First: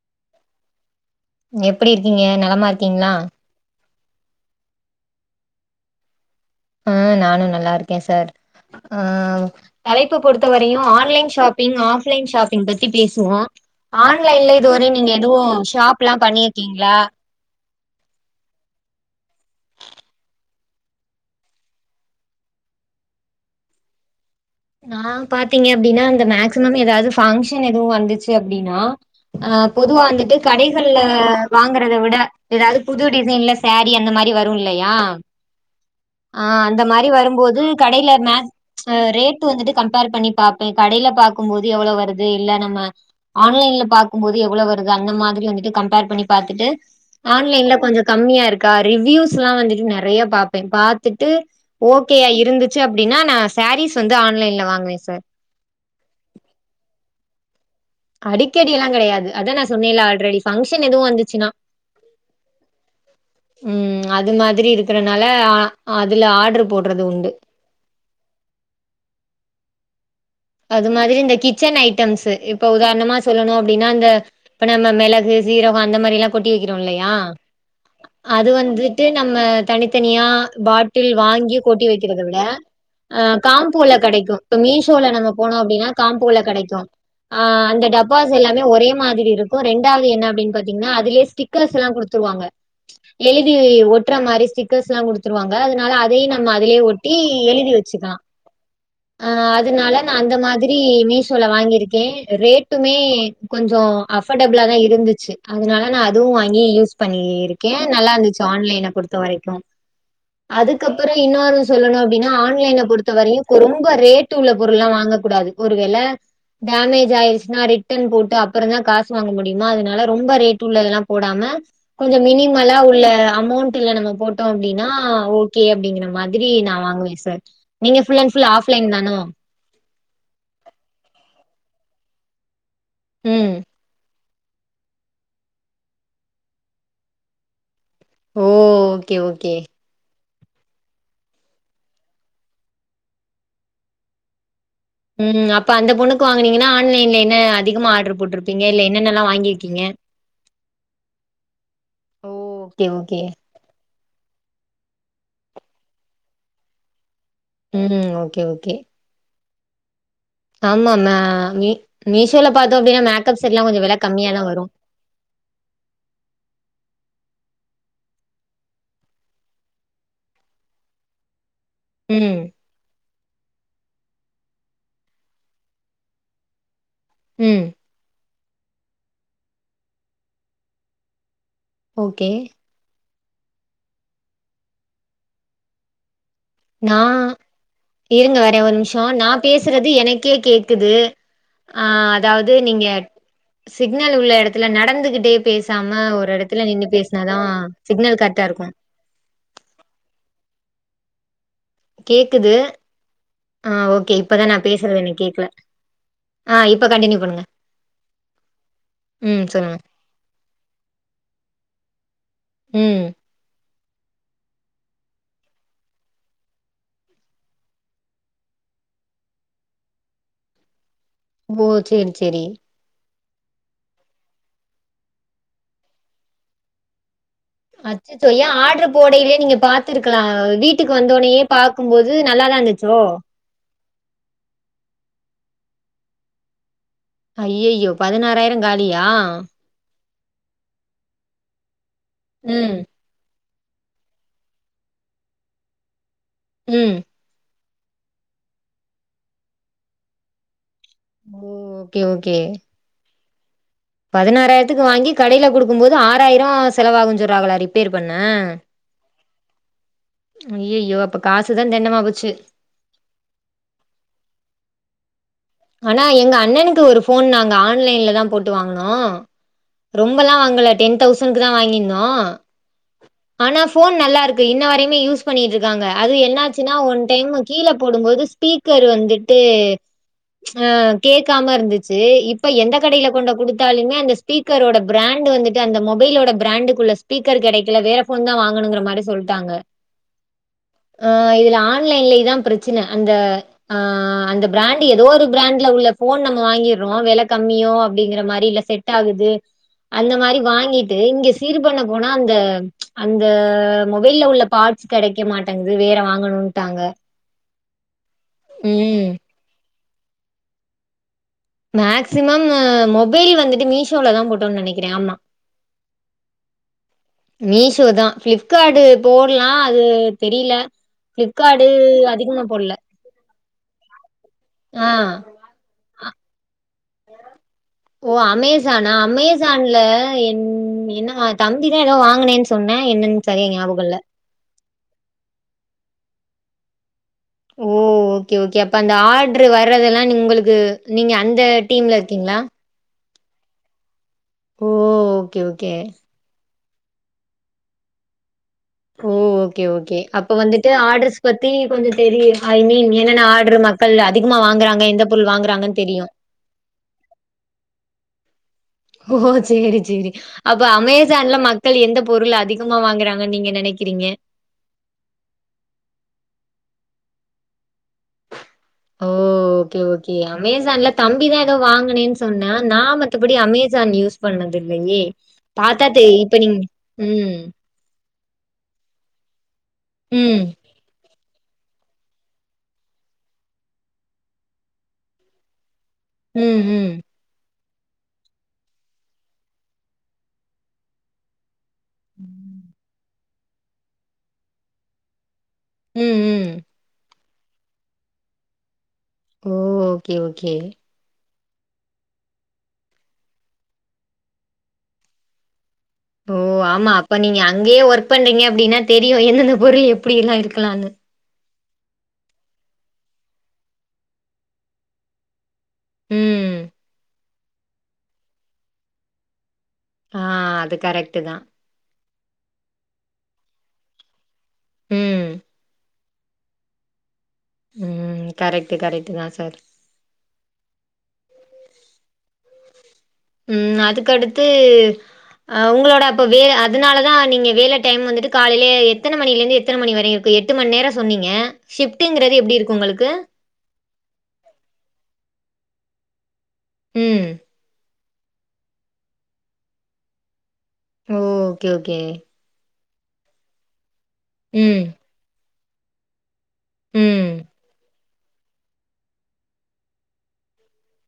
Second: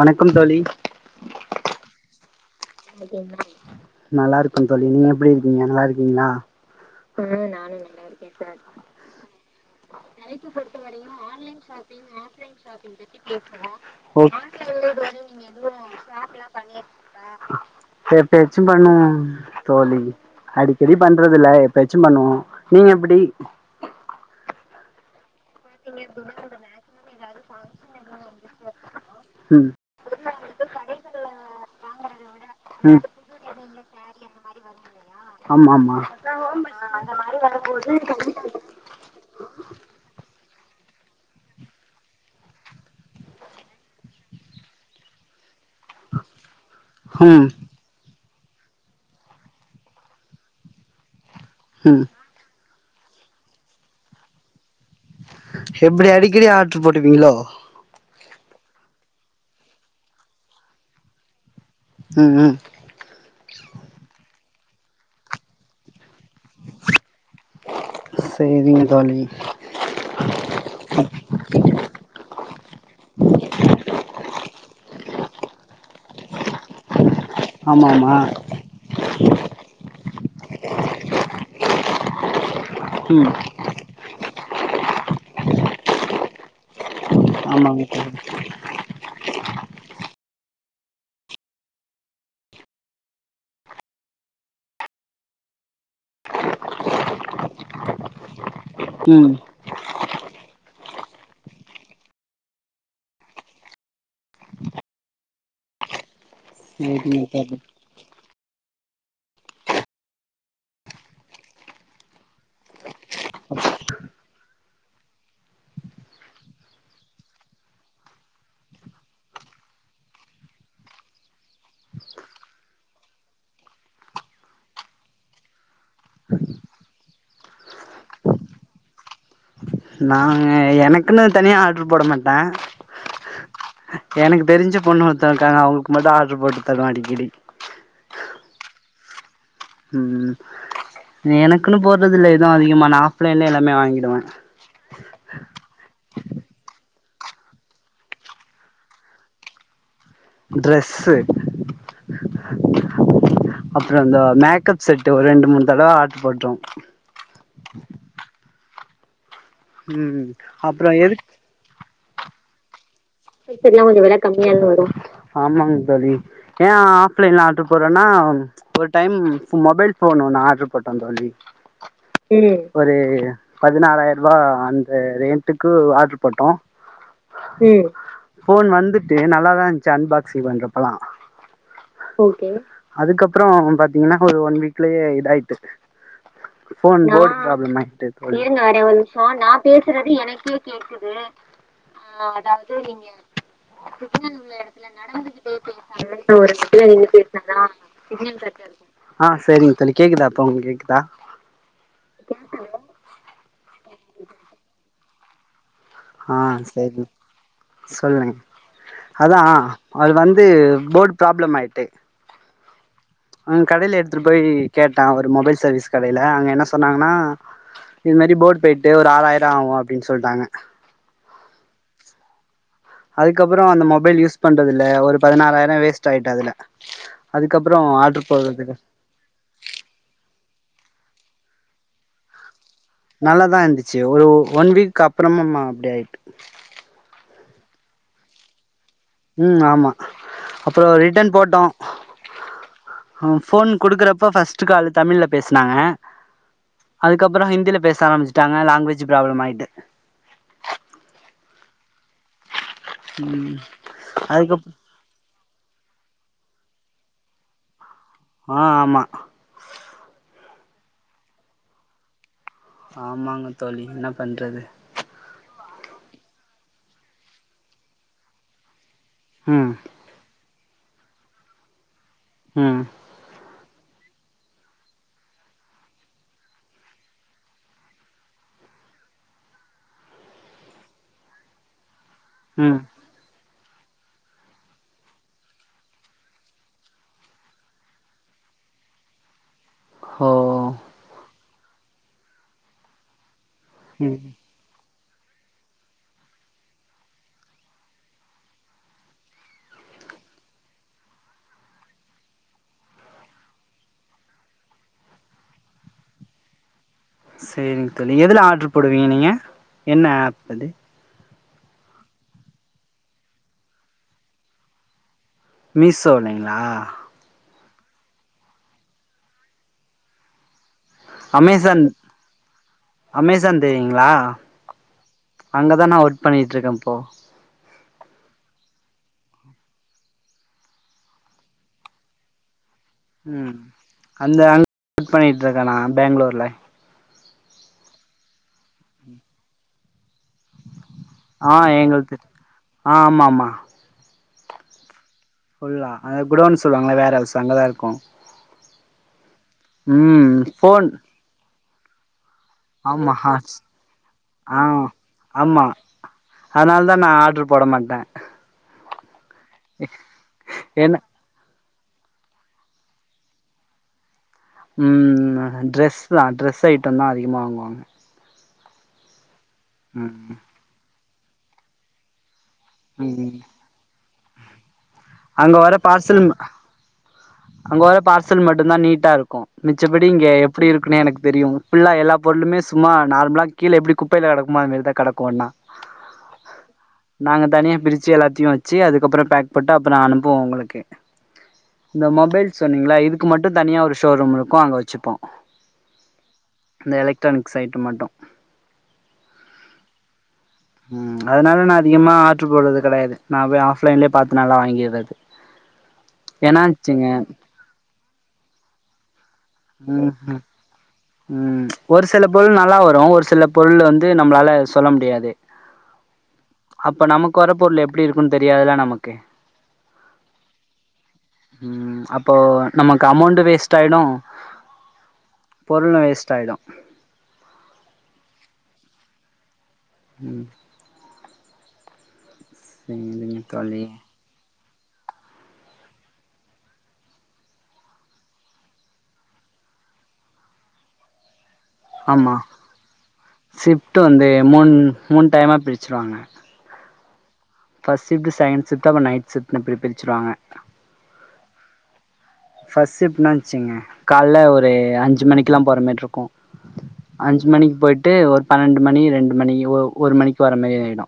வணக்கம் தோழி எப்டி இருக்கீங்க நலமார்க் நல்லாருக்கோந் தோழி நீங்க எப்டி இருக்கீங்க நல்லா இருக்கீங்ளா அ நானு நல்லா இருக்கே சார் ஆ தலைப்பு பொறுத்த வரையு online shopping offline shopping பத்தி பேசுவோ ஆன்லைன்ல இதுவரையு நீங்க எதுவு ஷாப்லா பண்ணிர் கீங்ளா எப்பயாச்சு பண்ணுவோ தோழி அடிக்கடி பண்றதில்ல எப்பயாச்சும் பண்ணுவோ நீங்க எப்டி நா பாத்தீங்க அப்டினா அந்த மேக்சிமம் எதாது ஃபங்க்ஷன் எதுவு வந்துச்சு அப்டினா அ அ ம் பொதுவாந்துட்டு கடைகள்ல வாங்கறத விட எதாது ம் புது டிசைன்லச் சாரீ அந்த மாரி வரு இல்லையா ஆமாமா ஆ அந்த மாரி வரும்போது கடைல மே அ ரேட்டு வந்துட்டு கம்பேர் பண்ணி பாப்பே கடைல பாக்கும்போது எவ்ளோ வருது இல்ல நம்ம ஆன்லைன்ல பாக்கும்போது எவ்ளோ வருது அந்த மாதிரி வந்துட்டு கம்பேர் பண்ணி பாத்துட்டு ம் ஆன்லைன்ல கொஞ்ச கம்மியா இருக்கா ரிவியூஸ்லா வந்துட்டு நெறைய பாப்பே பாத்துட்டு ம் ஓகேயா இருந்துச் சு அப்டினா நா சாரீஸ் வந்து ஆன்லைன்ல வாங்குவே சார் எப்டி அடிக்கடி ஆட்ரு போட்டுபீங்ளோ அடிக்கடி எல்லாங் கெடையாது அதா நா சொன்னேல ஆல்ரெடி ஃபங்க்ஷன் எதுவு வந்துச்சுனா ம் ம் ம் அது மாதிரி இருக்கறனால அ அதுல ஆர்டர் போட்றது உண்டு செரிங்க நீங்க தோழி அது மாதிரி இந்த கிச்சன் ஐட்டம்ஸூ இப்ப உதார்ணமா சொல்லனு அப்டினா அந்த இப்ப நம்ம மெளகு சீரகோ அந்த மாரிலாங் கொட்டி வெகிறோ இல்லையா ஆமா ஆமா அது வந்து ட்டு நம்ம தனித்தனியா பாட்டில் வாங்கி கொட்டி வெக்கிறத விட அ ம் காம்போல கெடைக்கு இப்ப மீஷோல நம்ம போனோ அப்டினா காம்போல கெடைக்கு ஆ ஆமாங்க அந்த தோழி டப்பாஸ் எல்லாமே ஒரே மாதிரி இருக்கோ ரெண்டாவது என்ன அப்டின் பாத்தீங்னா அதுலே ஸ்டிக்கர்ஸ்லாங் குடுத்துருவாங்க எழுதி ஒட்ற மாரி ஸ்டிக்கர்ஸ்லா குடுத்துருவாங்க அதனால அதையும் நம்ம அதிலே ஒட்டி எழுதி வச்சுக்கலா ம் துனால நா அந்த மாதிரி மீசோல வாங்கிருக்கே ரேட்டுமே கொஞ்சோ அஃபர்டபிளாதா இருந்துச்சு அதனால நா அதுவு வாங்கி யூஸ் சேரிங்க தோழி பண்ணியிருக்கே நல்லாந்துச்சு ஆன்லைன பொறுத்த வரைக்கு அதுக்கப்பறோ இன்னொரு சொல்லணு அப்டினா ஆன்லைனப் பொறுத்த வரையு கொரொம்ப ரேட்டு உள்ளப் பொருள்லா வாங்கக் கூடாது ஒரு வேள டேமேஜ் ஆயிச்னா ரிட்டன் போட்டு அப்பறந்தா காசு வாங்க முடியுமா அதனால ரொம்ப ரேட் உள்ளதெலாம் போடாம கொஞ்சோ மினிமலா உள்ள அமௌண்ட்டுல நம்ம போட்டோ அப்டினா ஓகே அப்டிங்கிற மாத் திரி நா வாங்குவே சார், நீங்க ஃபுல் அன்ட் ஃபுல் ஆஃப்லைன் தானோ நாங்க எனக்குனு தனியா ஆடர்ரு போட மாட்டே ம். எனக்கு தெரிஞ்ச பொண்ணு ஒருத்த இருக்காங்க அவங்களுக்கு மட்டு ஆடர்ரு போட்டு தருவே அடிக்கடி ஓ, ஓகே ஓகே, ம், எனக்குனு போட்றது இல்ல எதும் அதிகமா நா ஆஃப்லைன்லயே எல்லாமே வாங்கிடுவே ம், அப்ப அந்த பொண்ணுக்கு வாங்குனீங்கன்னா ஆன்லைன்ல என்ன அதிகமா ஆர்டர் போட்ருப்பீங்க இல்ல என்னென்னல்லா வாங்கியிருக்கீங்க டிரஸ்ஸு ஓ ஓகே ஓகே அப்பறோ இந்த மேக்கப் செட்டு ஒரு ரெண்டு மூணு தடவ ஆர்டர் போட்டோ ம், ஓகே ஓகே, ம் அப்புறோ ஆமா ம எதுக் மீ மீஷோல பாத்தோமஅப்டின்னா மேக் செட்லா கொஞ்சோ வெல கம்மியாதா வரு, ஏ ஆஃப்லைன்ல ஆர்டர் போட்றேன்னா ஒரு டைம் மொபைல் ஃபோன் ஒன்னு ஆர்டர் போட்ட தோழி, ம் ஒரு பதினாறாயிர ரூவா அந்த ரேட்டுக்கு ஆர்டர் போட்டோ ம் ஃபோன் வந்துட்டு நல்லாதா இருந்துச்சு அன்பாக்ஸிங் பண்றப்பல்லா ஓகே அதுக்கப்பறோ பாத்தீங்னா ஒரு ஒன் வீக்லயே இதாயிட்டு நா ஃபோன் போர்ட் ப்ராப்ளம் ஆயிட்டு இருங்க தோழி, வரே ஒரு நிமிஷோ நா பேசுறது எனக்கே கேக்குது ஆ அதாவது நீங்க சிக்னல் உள்ள எடத்துல நடந்துகிட்டே பேசாம ஒரு எடத்துல நின்னு பேசினாதா சிக்னல் கரெக்டா இருக்கு ஆ செரிங் தோழி, கேக்குதா இப்ப உங்களுக்கு கேக்குதா கேக்குது, ஆ ஓகே இப்பதா நா பேசுறது எனக்கு கேக்கல ஆ இப்ப கன்டினியூ பண்ணுங்க சொல்றே, அதா ம் சொல்லுங்க. அது வந்து போர்டு ப்ராப்ளம் ஆயிட்டு ம் அங்க கடையில எடுத்துட்டு போய் கேட்டா ஒரு மொபைல் சர்வீஸ் கடையில அங்க என்ன சொன்னாங்கனா இதுமேரி போர்ட் போயிட்டு ஒரு ஆறாயிர ஆவு அப்டின்னு சொல்ட்டாங்க ஓ சேரி சேரி அதுக்கப்பறோ அந்த மொபைல் யூஸ் பண்றது இல்ல ஒரு பதினாறாயிர வேஸ்ட் ஆயிட்டு அதுல அதுக்கப்பறோ ஆர்டர் போட்றது இல்ல போடயிலயே நீங்க பாத்துருக்கலா வீட்டுக்கு வந்தோனயே பாக்கும்போது நல்லாதா இருந்துச்சோ நல்லாதா இருந்துச்சு ஒரு ஒன் வீக் அப்புறமுமா அப்டி ஆயிட்டு ஐய்யய்யோ பதினாறாயிர காலியா ம், ஆமா, அப்றோ ரிட்டன் போட்டோ ம் அவங்க ஃபோன் குடுக்கறப்ப ஃபர்ஸ்ட்டு கால் தமிழ்ல பேசுனாங்க ம் அதுக்கப்பறோ ஹிந்தில பேச ஆரம்பிச்சிட்டாங்க லாங்குவேஜ் ப்ராப்ளம் ஆயிட்டு ஓ ஓகே ஓகே ம் அதுக்கப் பதினாறாயிரத்துக்கு வாங்கி கடையில குடுக்கும்போது ஆறாயிரம் செலவாகுனு சொல்றாகளா ரிப்பேர் பண்ண ஆ ஆமா ஐய்யய்யோ அப்ப காசுதா தெண்டமா போச்சு ஆமாங்க தோழி, என்ன பண்றது ஆனா எங்க அண்ணனுக்கு ஒரு ஃபோன் நாங்க ஆன்லைன்ல தா போட்டு வாங்குனோ ம் ரொம்பலா வாங்கல டென் தௌசண்ட்க்கு தா வாங்கிருந்தோ ம் ஆனா ஃபோன் நல்லாருக்கு இன்ன வரையுமே யூஸ் பண்ணிகிட் இருக்காங்க அது என்னாச்சுனா ஒன் டைம் கீழ போடும்போது ஸ்பீக்கர் வந்துட்டு ஆ கேக்காம இருந்துச்சு இப்ப எந்த ம் கடைல கொண்டு குடுத்தாலுமே அந்த ஸ்பீக்கரோட பிராண்டு வந்துட்டு அந்த மொபைலோட பிராண்டுக்குள்ள ஸ்பீக்கர் கெடைக்கல வேற ஃபோன் தா வாங்கனுங்குற மாரி சொல்ட்டாங்க ஓ ஆ இதுல ஆன்லைன்ல இதா பிரச்சன அந்த ம் பிராண்ட்டு எதோ ஒரு பிராண்ட்ல உள்ள ஃபோன் நம்ம வாங்கிட்றோ வெல கம்மியோ அப்டிங்கற மாரி இல்ல செட் ஆகுது அந்த மாரி வாங்கிட்டு இங்க சீர் பண்ண போனா அந்த அந்த மொபைல்ல உள்ள பாட் ஸ் கெடைக்க மாட்டேங்குது வேற வாங்கணுன்ட்டாங்க செரிங் தோழி எதுல ஆர்டரு போடுவீங்க ம் நீங்க என்ன ஆப் அது மேக்சிமம் மொபைல் வந்துட்டு மீஷோல தா போட்டோன் நெனைக்குற ஆமா மீஷோலைங்ளா மீஷோ தா ஃப்ளிப்கார்டு போட்லா அது தெரில ஃப்ளிப்கார்டு அமேசான் அதிகமா போடல அமேசான் தெரியுங்ளா ஆ அங்க தா நா ஒர்க் பண்ணிட்டு இருக்க இப்போ ஓ அமேசானா அமேசான்ல என் என்னவா தம்பி தா எதோ வாங்குனேன் சொ ன்னா என்னன் சரியா ம் ஞாபகோ இல்ல அந்த அங் பண்ணிட்டு இருக்கான நா பெங்களூர்ல ஓ ஓகே ஓகே அப்ப அந்த ஆர்டரு வர்றதெல்லா நீங் உங்களுக்கு நீங்க அந்த ஆ டீம்ல எங்களுக்கு இருக்கீங்களா ஆ ஆமா மா ஓ ஓகே ஓகே ஃபுல்லா அது குடோன்னு சொல்லுவாங்கள வேர்ஹவுஸ் அங்க தா இருக்கோ ஓ ஓகே ஓகே ம் அப்ப வந்துட்டு ஃபோன் ஆர்ட்ரஸ் பத்தி கொஞ்சோ தெரியு ஐ மீன் ஆமா என்னென்ன ஹாஸ் ஆர்டரு மக்கள் அதிகமா ஆ வாங்குறாங்க எந்த பொருள் ஆமா வாங்குறாங்கன் தெரியு அதனால தா நா ஆர்டரு போட மாட்ட ஓ சேரி சேரி அப்ப அமே என்ன சான்ல மக்கள் எந்த பொருள் அதிகமா வாங்குறாங்கன் நீங்க நெனைக்குறீங்க ம் ட்ரெஸ் தா ட்ரெஸ் ஐட்டம் தா அதிகமா வாங்குவாங்க ஓ ஓகே ஓகே ம் அமேசான்ல தம்பி தா எதோ வாங்குனேன் சொன்னா நா மத்தபடி ம் அமேசான் யூஸ் பண்ணதில்லயே அங்க வர பாத்தா தெரியு பார்சல் இப்ப நீங்க ம் அங்க உள்ள பார்சல் மட்டு தா நீட்டா இருக்கு மிச்சப்படி இங்க ம். எப்டி இருக்குனே எனக் தெரியு ஃபுல்லா எல்லா பொருளுமே சும்மா நார்மலா கீழ எப்டி குப்பைல கெடக்குமா அது மாரிதா கெடக்கு ஒன்னா ம். ம். நாங்க தனியா பிரிச்சு எல்லாத்தையு வெச்சு அதுக்கப்றோ பேக் போட்டு அப்பறோ அனுப்புவோ உங்களுக்கு இந்த மொபைல் சொன்னீங்கள இதுக்கு மட்டு தனியா ஒரு ஷோரூம் இருக்கு அங்க வச்சுப்போ ம். ம். இந்த எலெக்ட்ரானிக்ஸ் ஐட்டம் மட்டு ஓ ஓகே ஓகே ம் அதனால நா அதிகமா ஆர்டரு போட்றது கெடையாது நா போய் ஆஃப்லைன்லயே பாத்து நல்லா வாங்கிர்றது ஓ ஆம்மா ஏன்னாச்சுங்க அப்ப நீங்க அங்கே ஒருக் பண்றீங்க அப்டின்ன தெரியு எந்தெந்தப் ம்ஹி ம் ஒரு சில பொருள் நல்லா வரு ஒரு சில பொருள் அந்து நம்ப்ளால சொல்ல முடியாது ம். அப்ப நமக் வர பொருள் எப்டி இருக்குன் தெரியதுலா நமக்கு ஆ அது கரெக்டு தா ம் அப்போ நமக்கு அமௌண்ட் வேஸ்ட்டாய்டு ம். பொருளு வேஸ்ட்டாய்டு ம் கரெக்ட்டு கரெக்ட்டு தா சர் ம் சய்யுன் ம் அதுக்கடுத்து அ உங்களோட அப்போ வே அதனால தா நீங்க வேல டைம் வந்துட்டு காலைலே எத்தன மணிலேந்து எத்தன மணி வரையுர் ப்ப எட்டு மண் நேர சொன்னீங்க ஷிப்டுங்கிறது எப்டி இருக்கு உங்களுக்கு ஷிஃப்ட்டு வந்து மூண் மூண் டைமா பிரிச்ருவாங்க ம் ஃபஸ் ஷிப்ட் செகண் ஷிப்ட் அப்புற நைட் ஷிப்ட் அப்டி பிரிச்சுருவாங்க ஓ க்கே ஓக்கே ஃபஸ் ஷிப் நா வச்சிங்க கால்ல ஒரு ம். அஞ்சு மணிக்கெல்லாம் போற மேர் ருக்கு ம். அஞ்சு மணிக்கு பொய்ட்டு ஒரு பன்னெண்டு மணி ரெண்டு மணிஒ ஒரு மணிக்கு வர மேரி ஆய்டு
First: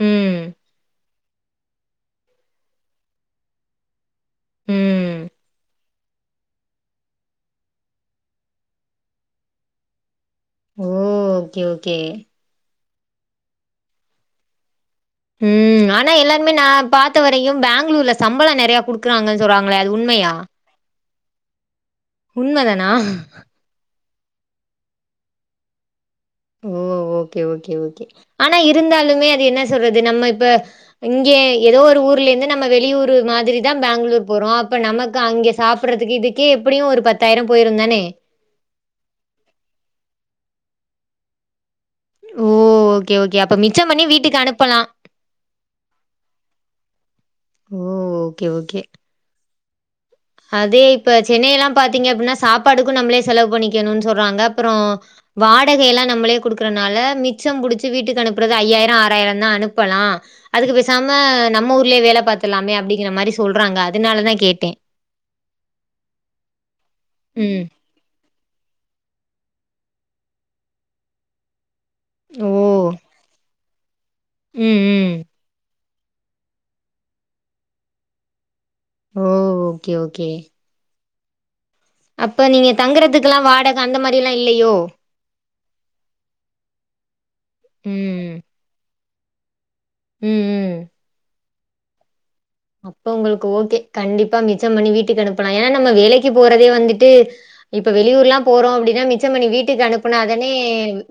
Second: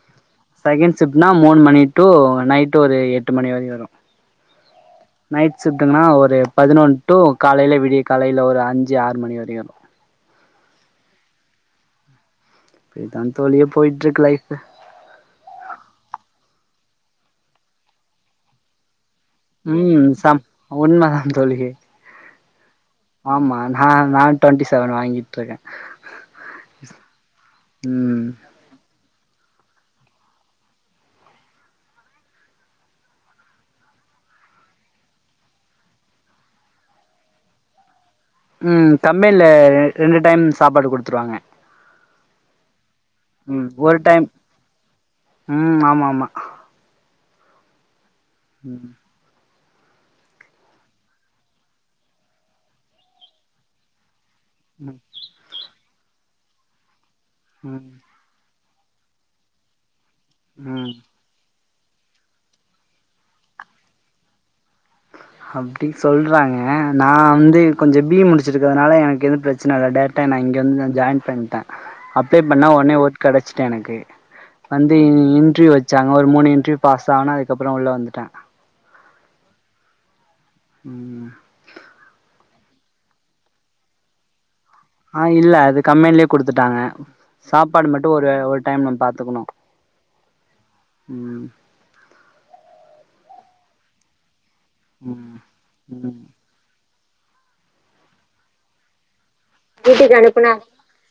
ம் சகண்ட் ஷிப்னா மூண் மணி டூ நைட்டு ஒரு எட்டு மணி வரி வரு ம். நைட் ஷிப்டுங்கன்னா ஒரு பதினொன் டூ காலைலே விடிய காலைல ஒரு அஞ்சு ஆறு மணி வரி வரு ஓ ஓக்கே ஓக்கே ப்பி தான் தோழியே போய்ட்டுருக்கு லைஃபு ம் ஆனா எல்லார்மே நா பாத்த வரையும் பேங்களூர்ல சம்பளொ நெறைய குடுக்குறாங்க ம் சம் உண்மதா தோழியே உண்ம தனா ஆம்மா நான் நா டொன்டி செவன் வாங்கிட்ருக்க ஓ ஓக்கே ஓக்கே ஓக்கே ஆனா இருந்தாலுமே அது என்ன சொல்றது நம்ம ப்ப இங்கே எதோ ஒரு ஊர்லேந்து நம்ம வெளியூரு மாதிரிதா பேங்களூர் போறோ அப்ப நம்மக்கு அங்கே சாப்பிட்றதுக்கு இதுக்கெ எப்புடியு ஒரு பத்தாயிர பொய்ருந்தானே ம் கம்பெனில ரெண்டு டைம் சாப்பாடு குடுத்துருவாங்க ஓ ஒக்கே ஓக்கே அப்ப ம் மிச்சம் ஒரு பண்ணி டைம் வீட்டுக்கு அனுப்பலா ம் ஆமா ஆமா ஓக்கே ஓக்கே ம் அதே இப்ப சென்னைய எல்லா பாத்தீங்க அப்படின்னா சாப்பாடுக்கூ நம்ளே செலவு பண்ணிக்கணுன் சொல்றாங்க அப்பற ம் வாடகை எல்லா நம்மளே குடுக்கறனால மிச்சம் புடிச்சி ம் வீட்டுக் அனுப் ப்புறது ஐயாயிர ஆறாயிரந்தா அனுப்பலா அதுக்கு ம் பெசாம நம்ம ஊர்லே வேலை பாத்துலாமே அப்டிங்கிற மாரி சொல்றாங்க அதனாலதா கேட்டே அப்டி சொல்றாங்க நா அந்து ம். கொஞ்சோ பி இ முடிச்சுருக்கனால எனக்கு எத பிரச்சனை இல்ல டேரெக்டாக என்ன இங்க வந்து நான் ஜாயின் பண்ணிட்ட அப்ள ஓ! பண்ண ஒன்னே ஓட் கிடச்சட்ட எனக்கு ம், வந்து ம். இன்ட்ர்வியூவ சச்சாங்க ஒரு மூணு இன்டீர்வூ பாஸ் ஆன அதுக்கப்பற உள்ள வந்துட்ட ஓ ஓக்கே ஓக்கே ம் அப்ப நீங்க தங்குறதுக்குல்லா வாடக அந்த மாரி எல்லா இல்லையோ ஆ இல்ல அது கம்பேனிலேயே குடுத்துட்டாங்க சாப்பாடு மட்டு ஒரு ம். ஒரு டைம் நம் பாத்துக்குணு ம், ம். ம் அப்ப உங்களுக்கு ஓகே கண்டிப்பா மிச்சம் பண்ணி வீட்டுக்கு ம் அனுப்பலா ஏன்னா நம்ம ம் வேலைக்கி போறதே வந்துட் ட்டு இப்ப வெளியூர்ல்லா போறோ அப்டின்னா மிச்சம்பன்னி வீட்டுக்கு அனுப்புனாதானே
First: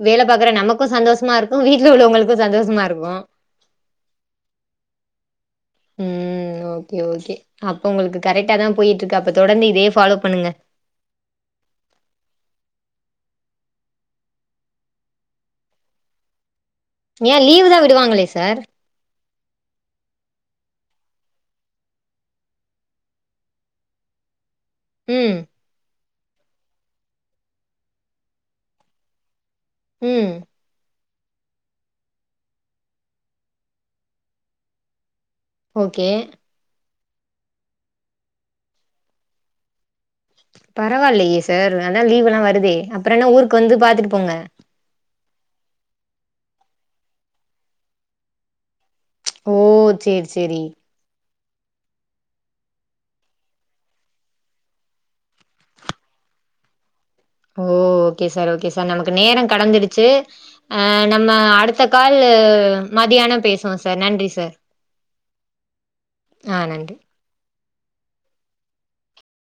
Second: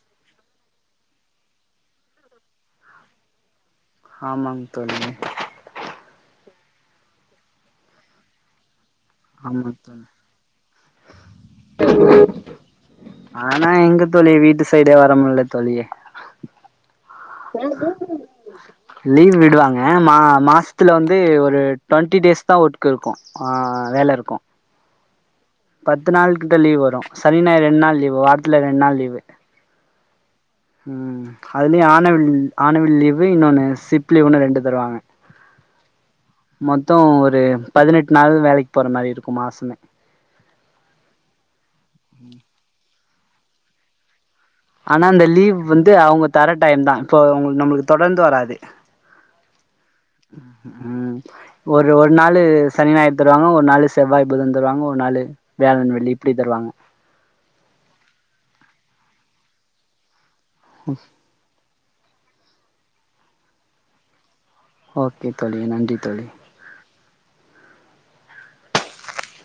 வேல பாக்குற நமக்கூ சந்தோஷமா இருக்கூ வீட்ல உள்ளவங்களுக்கூ சந்தோஷமா இருக்கூ ஆமாங் தோழி ம் ஓகே ஓகே அப்ப உங்களுக்கு கரெக்டா தா போயிட்ருக்கு அப் ஆமாங் தோழி ஆனா எங்க தோழி வீட்டு சைடே வரமுல்ல தோழி ஏ லீவு தா விடுவாங்களே சார் லீவ் விடுவாங்க மா மாசத்துல வந்து ஒரு ட்வொண்ட்டி டேஸ் தா ஒர்க் இருக்கூ ஆ வேல இருக்கூ ம் பத்து நாள் கிட்ட லீவ் வரு சனி நாயர் ரெண்ட் நாள் லீவு வாரத்துல ரெண்ட் நாள் லீவு ம் ம் அதுலயு ஆணவல் ஆணவல் லீவு இன்னொன்னு சிப் லீவுன்னு ரெண்டு தருவாங்க ஓகே மொத்தொ ஒரு பதினெட்டு நாள் வேலைக்கி போற மாரி இருக்கூ மாசமே பரவால்லையே சார் அதா லீவ் எல்லா வருதே அப்புறொ என்ன ஊருக்கு வந்து பாத்துட்டு போங்க ஆனா அந்த லீவ் வந்து அவுங்க தர டைம் தா இப்போ உங்குளு நம்மளுக்கு தொடர்ந்து வராது ஓ சேரி சேரி ம் ஒரு ஒரு நாளு சனி நாயர் தருவாங்க ஒரு நாளு செவ்வாய் புதன் தருவாங்க ஒரு நாளு வியாழன் வெள்ளி இப்டி தருவாங்க ஓ ஓகே சார் ஓகே சார் நமக்கு நேரங் கடந்துடுச்சு ஆ நம் ம் ம அடுத்த காலு மதியானம் பேசுவோ சார் நன்றி சார் ஓகே தோழி நன்றி தோழி ஆ நன்றி